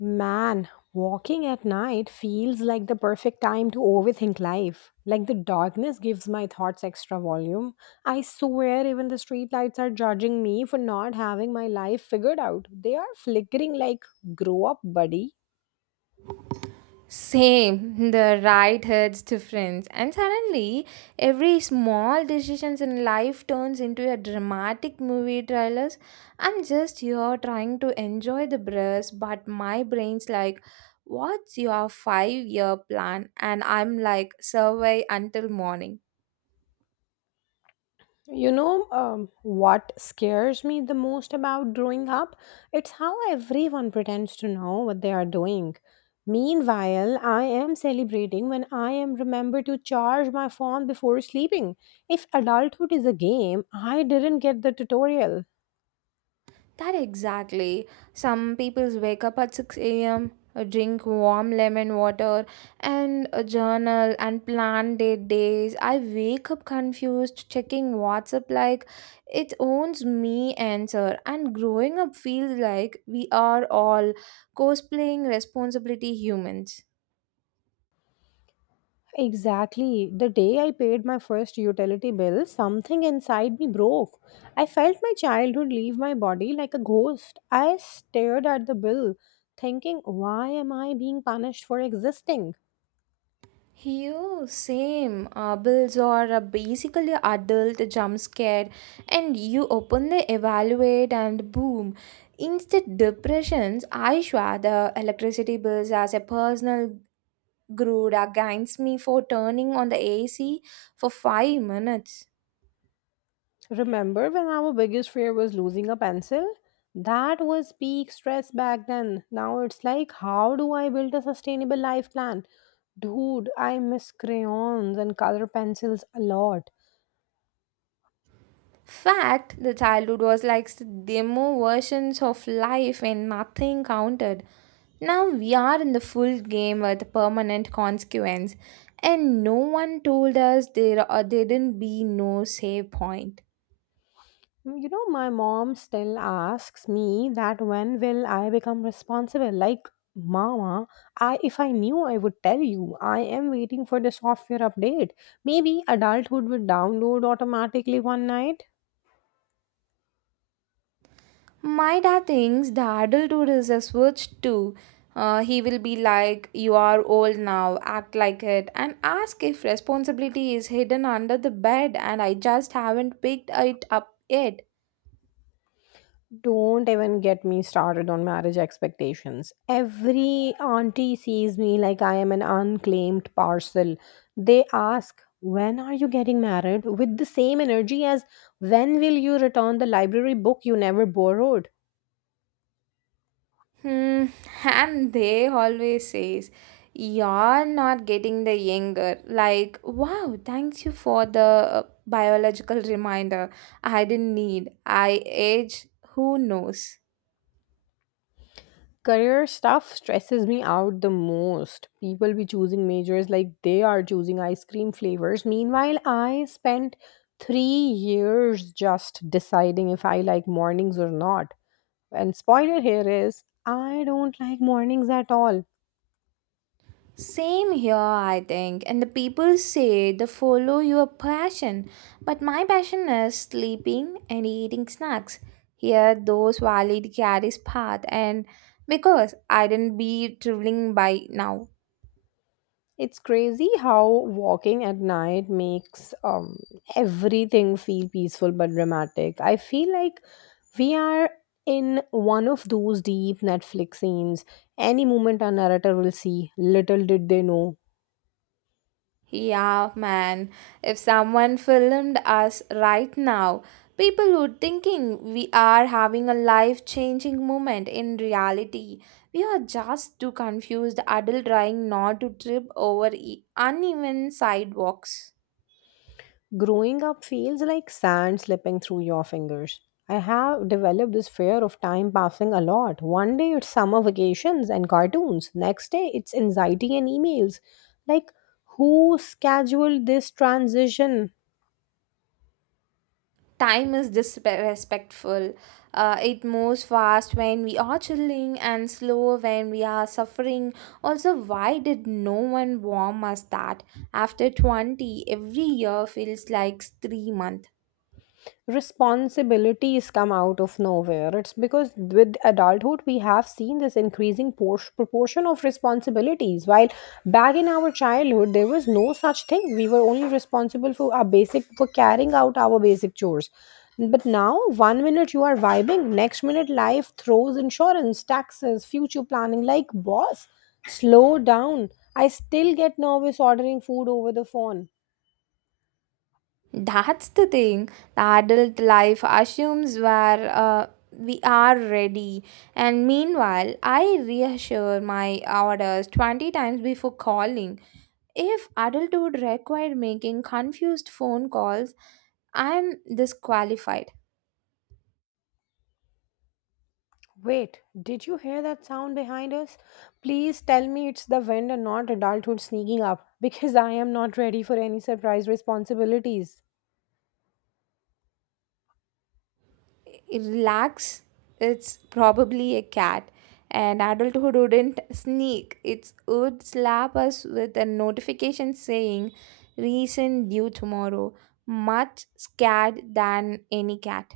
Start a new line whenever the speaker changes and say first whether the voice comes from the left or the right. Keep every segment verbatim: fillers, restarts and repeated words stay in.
left: Man, walking at night feels like the perfect time to overthink life. Like the darkness gives my thoughts extra volume. I swear, even the streetlights are judging me for not having my life figured out. They are flickering like, grow up, buddy.
right: Same, the right hurts difference. And suddenly, every small decisions in life turns into a dramatic movie trailers. I'm just here trying to enjoy the breath, but my brain's like, what's your five year plan? And I'm like, survey until morning.
left: You know um, what scares me the most about growing up? It's how everyone pretends to know what they are doing. Meanwhile, I am celebrating when I am remembered to charge my phone before sleeping. If adulthood is a game, I didn't get the tutorial.
right: That exactly. Some people wake up at six a m, uh, drink warm lemon water, and uh, journal and plan their days. I wake up confused, checking WhatsApp like it owns me answer. And growing up feels like we are all cosplaying responsibility humans.
left: Exactly. The day I paid my first utility bill, something inside me broke. I felt my childhood leave my body like a ghost. I stared at the bill, thinking, why am I being punished for existing?
right: You same uh, bills are uh, basically adult jump scare, and you open the evaluate and boom, instant depressions. I swear the electricity bills as a personal grood against me for turning on the A C for five minutes.
left: Remember when our biggest fear was losing a pencil? That was peak stress back then. Now it's like, how do I build a sustainable life plan? Dude, I miss crayons and color pencils a lot.
right: Fact, the childhood was like s- demo versions of life and nothing counted. Now we are in the full game with permanent consequence, and no one told us there uh, didn't be no save point.
left: You know, my mom still asks me that when will I become responsible? Like, mama, I if I knew I would tell you. I am waiting for the software update. Maybe adulthood would download automatically one night.
right: My dad thinks the adulthood is a switch too. Uh, he will be like, "You are old now, act like it," and ask if responsibility is hidden under the bed, and I just haven't picked it up yet.
left: Don't even get me started on marriage expectations. Every auntie sees me like I am an unclaimed parcel. They ask, when are you getting married? With the same energy as when will you return the library book you never borrowed?
right: Hmm, and they always says, "You're not getting the younger." Like, wow, thanks you for the uh, biological reminder. I didn't need. I age. Who knows?
left: Career stuff stresses me out the most. People be choosing majors like they are choosing ice cream flavors. Meanwhile, I spent three years just deciding if I like mornings or not. And spoiler here is, I don't like mornings at all.
right: Same here, I think. And the people say the follow your passion, but my passion is sleeping and eating snacks. Here, those valid carries path, and because I didn't be traveling by now.
left: It's crazy how walking at night makes um, everything feel peaceful but dramatic. I feel like we are in one of those deep Netflix scenes. Any moment our narrator will see, little did they know.
right: Yeah, man. If someone filmed us right now, people would thinking we are having a life-changing moment. In reality, we are just two confused adults trying not to trip over e- uneven sidewalks.
left: Growing up feels like sand slipping through your fingers. I have developed this fear of time passing a lot. One day it's summer vacations and cartoons, next day it's anxiety and emails. Like, who scheduled this transition?
right: Time is disrespectful. Uh, it moves fast when we are chilling and slow when we are suffering. Also, why did no one warn us that after twenty, every year feels like three months?
left: Responsibilities come out of nowhere. It's because with adulthood, we have seen this increasing por- proportion of responsibilities. While back in our childhood, there was no such thing. We were only responsible for our basic, for carrying out our basic chores. But now, one minute you are vibing, next minute life throws insurance, taxes, future planning like boss, slow down. I still get nervous ordering food over the phone.
right: That's the thing. The adult life assumes where uh, we are ready. And meanwhile, I reassure my orders twenty times before calling. If adulthood required making confused phone calls, I'm disqualified.
left: Wait, did you hear that sound behind us? Please tell me it's the wind and not adulthood sneaking up because I am not ready for any surprise responsibilities.
right: Relax, it's probably a cat. And adulthood wouldn't sneak, it would slap us with a notification saying, "Reason due tomorrow." Much scared than any cat.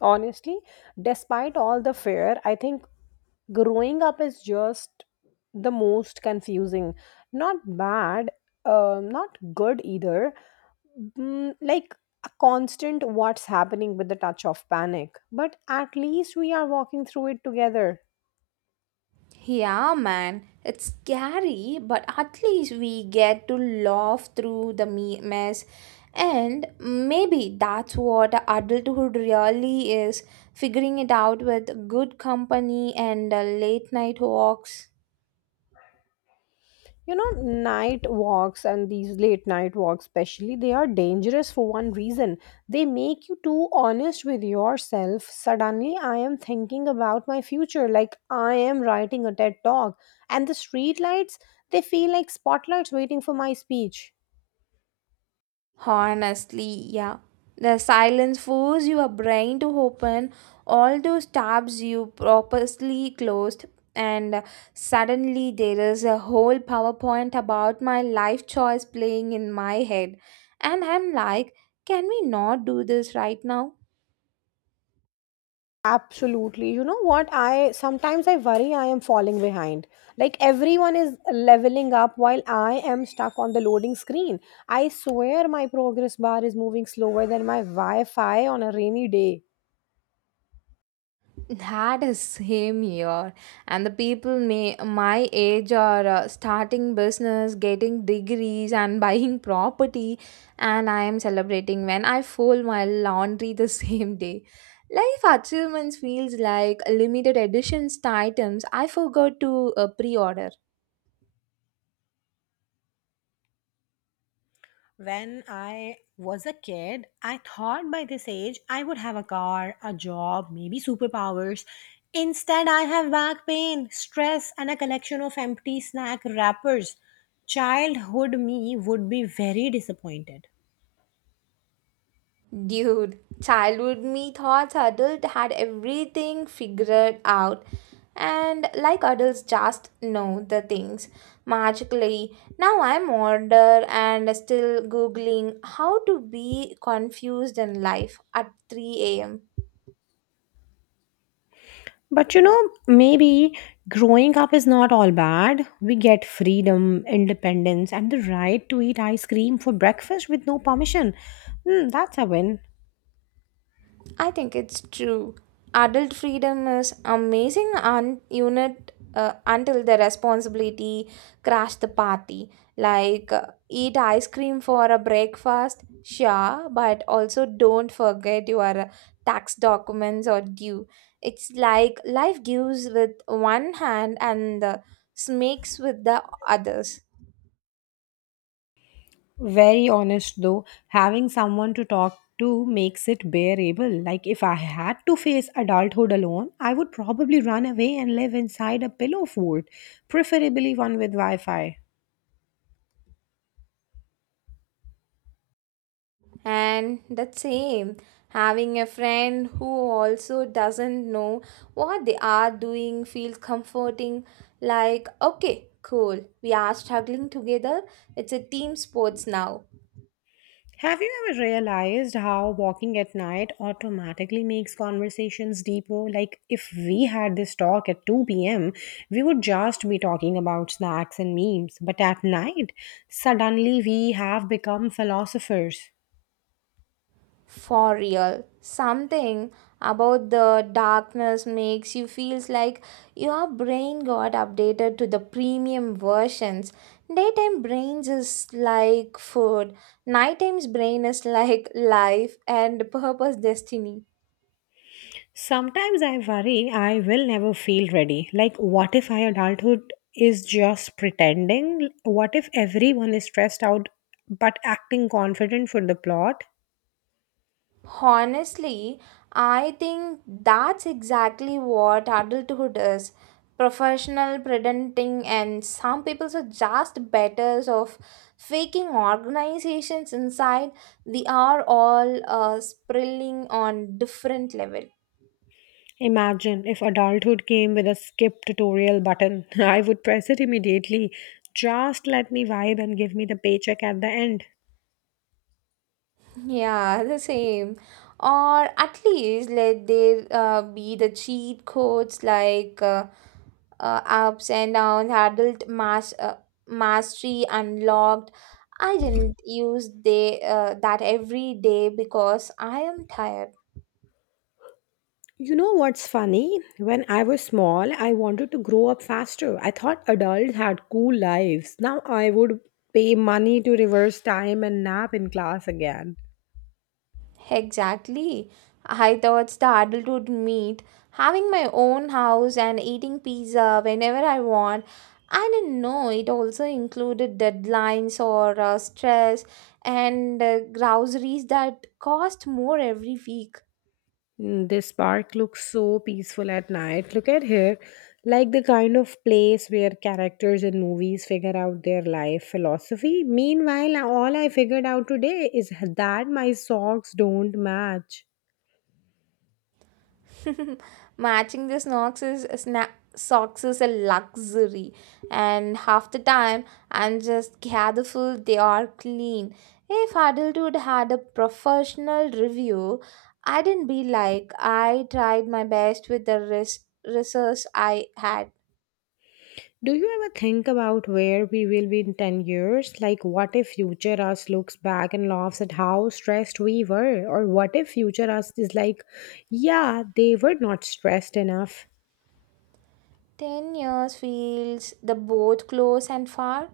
left: Honestly, despite all the fear, I think growing up is just the most confusing. Not bad, uh, not good either. Mm, like a constant what's happening with the touch of panic. But at least we are walking through it together.
right: Yeah, man, it's scary, but at least we get to laugh through the me- mess. And maybe that's what adulthood really is figuring it out with good company and uh, late night walks.
left: You know, night walks and these late night walks especially, they are dangerous for one reason. They make you too honest with yourself. Suddenly I am thinking about my future like I am writing a TED talk, and the streetlights, they feel like spotlights waiting for my speech.
right: Honestly, yeah. The silence forces your brain to open all those tabs you purposely closed, and uh, suddenly there is a whole PowerPoint about my life choice playing in my head. And I'm like, can we not do this right now?
left: Absolutely. You know what? I sometimes I worry I am falling behind. Like everyone is leveling up while I am stuck on the loading screen. I swear my progress bar is moving slower than my Wi Fi on a rainy day.
right: That is same here, and the people may my age are uh, starting business, getting degrees, and buying property, and I am celebrating when I fold my laundry the same day. Life achievements feels like limited editions items I forgot to uh, pre-order.
left: When I was a kid, I thought by this age I would have a car, a job, maybe superpowers. Instead, I have back pain, stress, and a collection of empty snack wrappers. Childhood me would be very disappointed.
right: Dude, childhood me thoughts adult had everything figured out and like adults just know the things magically. Now I'm older and still googling how to be confused in life at three a m.
left: But you know, maybe growing up is not all bad. We get freedom, independence, and the right to eat ice cream for breakfast with no permission. Hmm, that's a win.
right: I think it's true. Adult freedom is amazing un- unit uh, until the responsibility crash the party. Like uh, eat ice cream for a breakfast, sure, but also don't forget your uh, tax documents or due. It's like life gives with one hand and uh, snakes with the others.
left: Very honest though, having someone to talk to makes it bearable. Like if I had to face adulthood alone, I would probably run away and live inside a pillow fort, preferably one with Wi Fi.
right: And the same, having a friend who also doesn't know what they are doing feels comforting. Like, okay, cool, we are struggling together. It's a team sports now.
left: Have you ever realized how walking at night automatically makes conversations deeper? Like, if we had this talk at two p m, we would just be talking about snacks and memes. But at night, suddenly we have become philosophers.
right: For real, something about the darkness makes you feels like your brain got updated to the premium versions. Daytime brains is like food, nighttime's brain is like life and purpose destiny.
left: Sometimes I worry I will never feel ready. Like, what if my adulthood is just pretending? What if everyone is stressed out but acting confident for the plot?
right: Honestly, I think that's exactly what adulthood is, professional presenting, and some people are just betters of faking organizations inside. They are all uh, sprilling on different level.
left: Imagine if adulthood came with a skip tutorial button. I would press it immediately. Just let me vibe and give me the paycheck at the end.
right: Yeah, the same. Or at least let there uh, be the cheat codes like uh, uh, ups and downs, adult mas- uh, mastery unlocked. I didn't use they uh, that every day because I am tired.
left: You know what's funny? When I was small, I wanted to grow up faster. I thought adults had cool lives. Now I would pay money to reverse time and nap in class again.
right: Exactly. I thought the adult would meet, having my own house and eating pizza whenever I want. I didn't know it also included deadlines or uh, stress and uh, groceries that cost more every week.
left: Mm. This park looks so peaceful at night. Look at here, like the kind of place where characters in movies figure out their life philosophy. Meanwhile, all I figured out today is that my socks don't match.
right: Matching the socks is sna- Socks is a luxury, and half the time I'm just grateful they are clean. If adulthood had a professional review, I did not be like I tried my best with the res- resource I had.
left: Do you ever think about where we will be in ten years? Like, what if future us looks back and laughs at how stressed we were? Or what if future us is like, yeah, they were not stressed enough?
right: ten years feels the both close and far.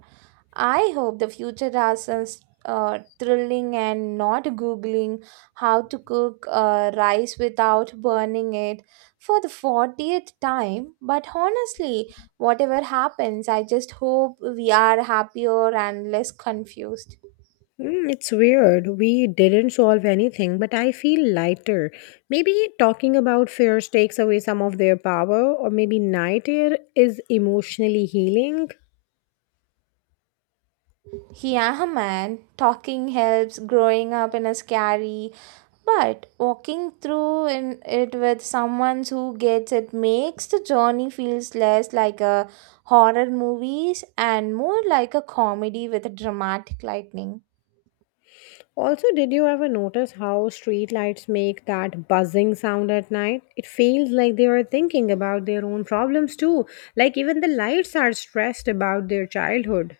right: I hope the future has us uh, thrilling and not googling how to cook uh, rice without burning it for the fortieth time. But honestly, whatever happens, I just hope we are happier and less confused.
left: Mm, it's weird. We didn't solve anything, but I feel lighter. Maybe talking about fears takes away some of their power, or maybe night air is emotionally healing.
right: Yeah, man, talking helps growing up in a scary. But walking through in it with someone who gets it makes the journey feels less like a horror movies and more like a comedy with a dramatic lightning.
left: Also, did you ever notice how streetlights make that buzzing sound at night? It feels like they are thinking about their own problems too, like even the lights are stressed about their childhood.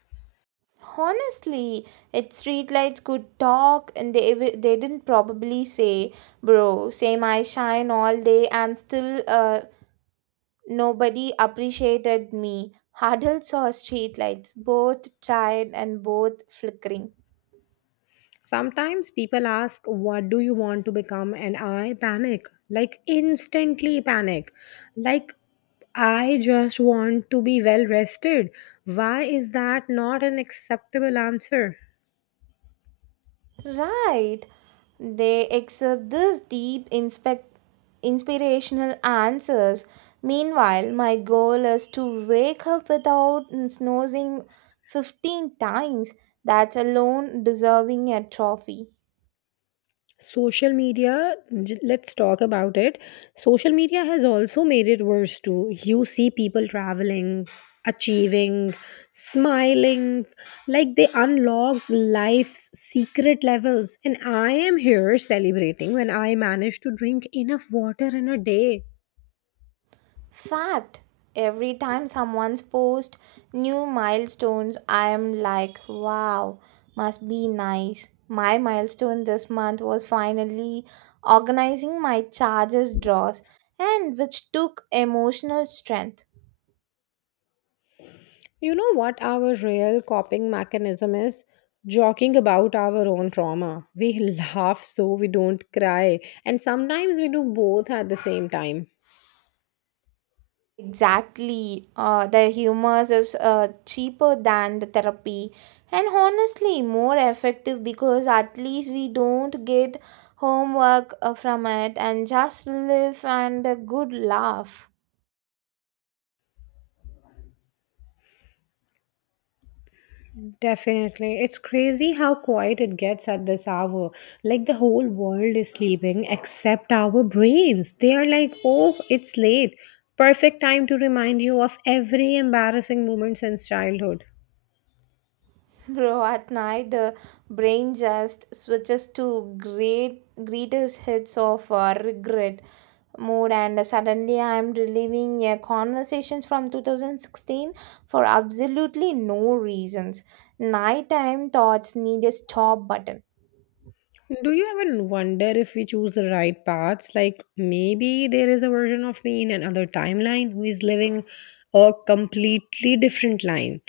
right: Honestly, its streetlights could talk and they ev- they didn't probably say, "Bro, same, I shine all day and still uh, nobody appreciated me." Adults saw streetlights, both tired and both flickering.
left: Sometimes people ask, what do you want to become? And I panic, like instantly panic. Like, I just want to be well rested. Why is that not an acceptable answer?
right: Right. They accept this deep inspect inspirational answers. Meanwhile, my goal is to wake up without snoozing fifteen times. That's alone deserving a trophy.
left: Social media, j- let's talk about it. Social media has also made it worse too. You see people traveling, achieving, smiling, like they unlock life's secret levels. And I am here celebrating when I manage to drink enough water in a day.
right: Fact. Every time someone's post new milestones, I am like, wow, must be nice. My milestone this month was finally organizing my charges draws and which took emotional strength.
left: You know what our real coping mechanism is? Joking about our own trauma. We laugh so we don't cry. And sometimes we do both at the same time.
right: Exactly. Uh, the humors is uh, cheaper than the therapy and honestly more effective because at least we don't get homework uh, from it and just live and a good laugh.
left: Definitely. It's crazy how quiet it gets at this hour. Like the whole world is sleeping except our brains. They are like, oh, it's late. Perfect time to remind you of every embarrassing moment since childhood.
right: Bro, at night the brain just switches to great greatest hits of uh, regret mode, and suddenly I'm reliving uh, conversations from two thousand sixteen for absolutely no reasons. Nighttime thoughts need a stop button.
left: Do you ever wonder if we choose the right paths? Like maybe there is a version of me in another timeline who is living a completely different line.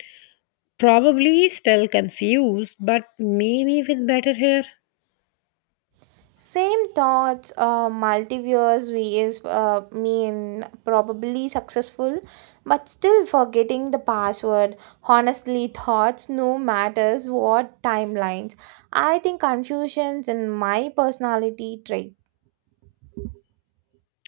left: Probably still confused, but maybe with better hair.
right: Same thoughts, uh, multiverse we is uh, mean probably successful, but still forgetting the password. Honestly, thoughts no matters what timelines. I think confusions in my personality trait.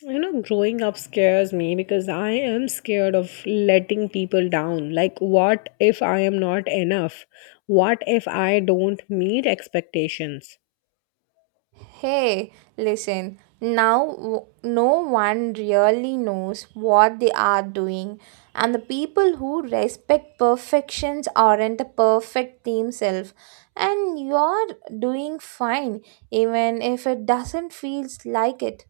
left: You know, growing up scares me because I am scared of letting people down. Like, what if I am not enough? What if I don't meet expectations?
right: Hey, listen, now w- no one really knows what they are doing, and the people who respect perfections aren't the perfect themselves. And you're doing fine, even if it doesn't feel like it.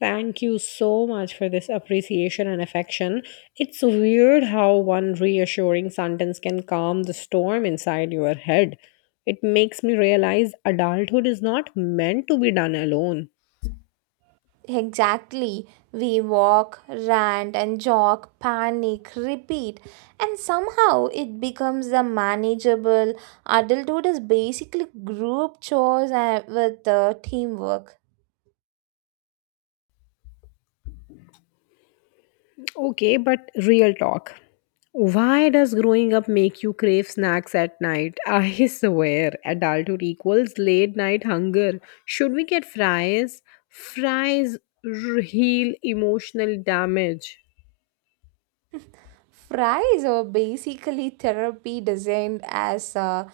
left: Thank you so much for this appreciation and affection. It's weird how one reassuring sentence can calm the storm inside your head. It makes me realize adulthood is not meant to be done alone.
right: Exactly. We walk, rant, and jog, panic, repeat, and somehow it becomes the manageable. Adulthood is basically group chores and with uh, teamwork.
left: Okay, but real talk. Why does growing up make you crave snacks at night? I swear, adulthood equals late night hunger. Should we get fries? Fries r- heal emotional damage.
right: Fries are basically therapy designed as uh,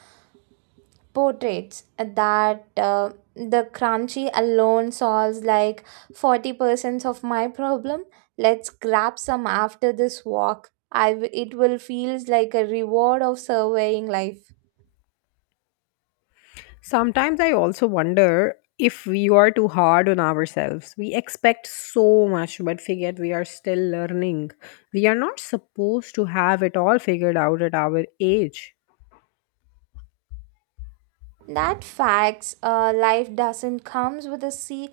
right: portraits that uh, the crunchy alone solves like forty percent of my problem. Let's grab some after this walk. I w- it will feels like a reward of surveying life.
left: Sometimes I also wonder if we are too hard on ourselves. We expect so much, but forget we are still learning. We are not supposed to have it all figured out at our age.
right: That facts, uh, life doesn't comes with a see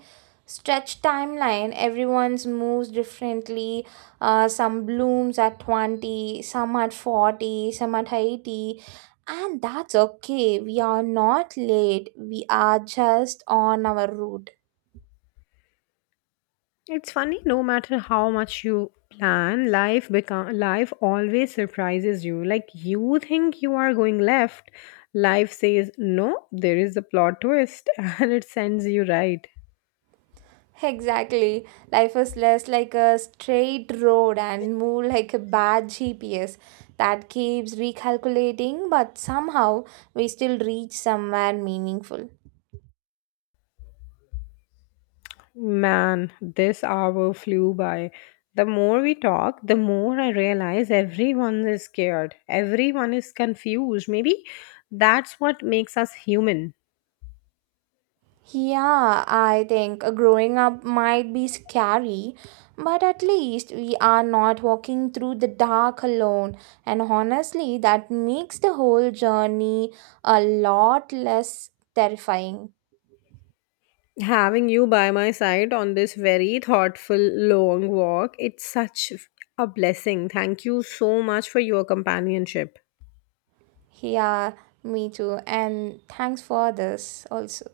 right: stretched timeline. Everyone's moves differently. Uh, some blooms at twenty, some at forty, some at eighty. And that's okay. We are not late. We are just on our route.
left: It's funny, no matter how much you plan, life become life always surprises you. Like you think you are going left, life says no, there is a plot twist and it sends you right.
right: Exactly. Life is less like a straight road and more like a bad G P S that keeps recalculating, but somehow we still reach somewhere meaningful.
left: Man, this hour flew by. The more we talk, the more I realize everyone is scared. Everyone is confused. Maybe that's what makes us human.
right: Yeah, I think growing up might be scary, but at least we are not walking through the dark alone. And honestly, that makes the whole journey a lot less terrifying.
left: Having you by my side on this very thoughtful long walk, it's such a blessing. Thank you so much for your companionship.
right: Yeah, me too. And thanks for this also.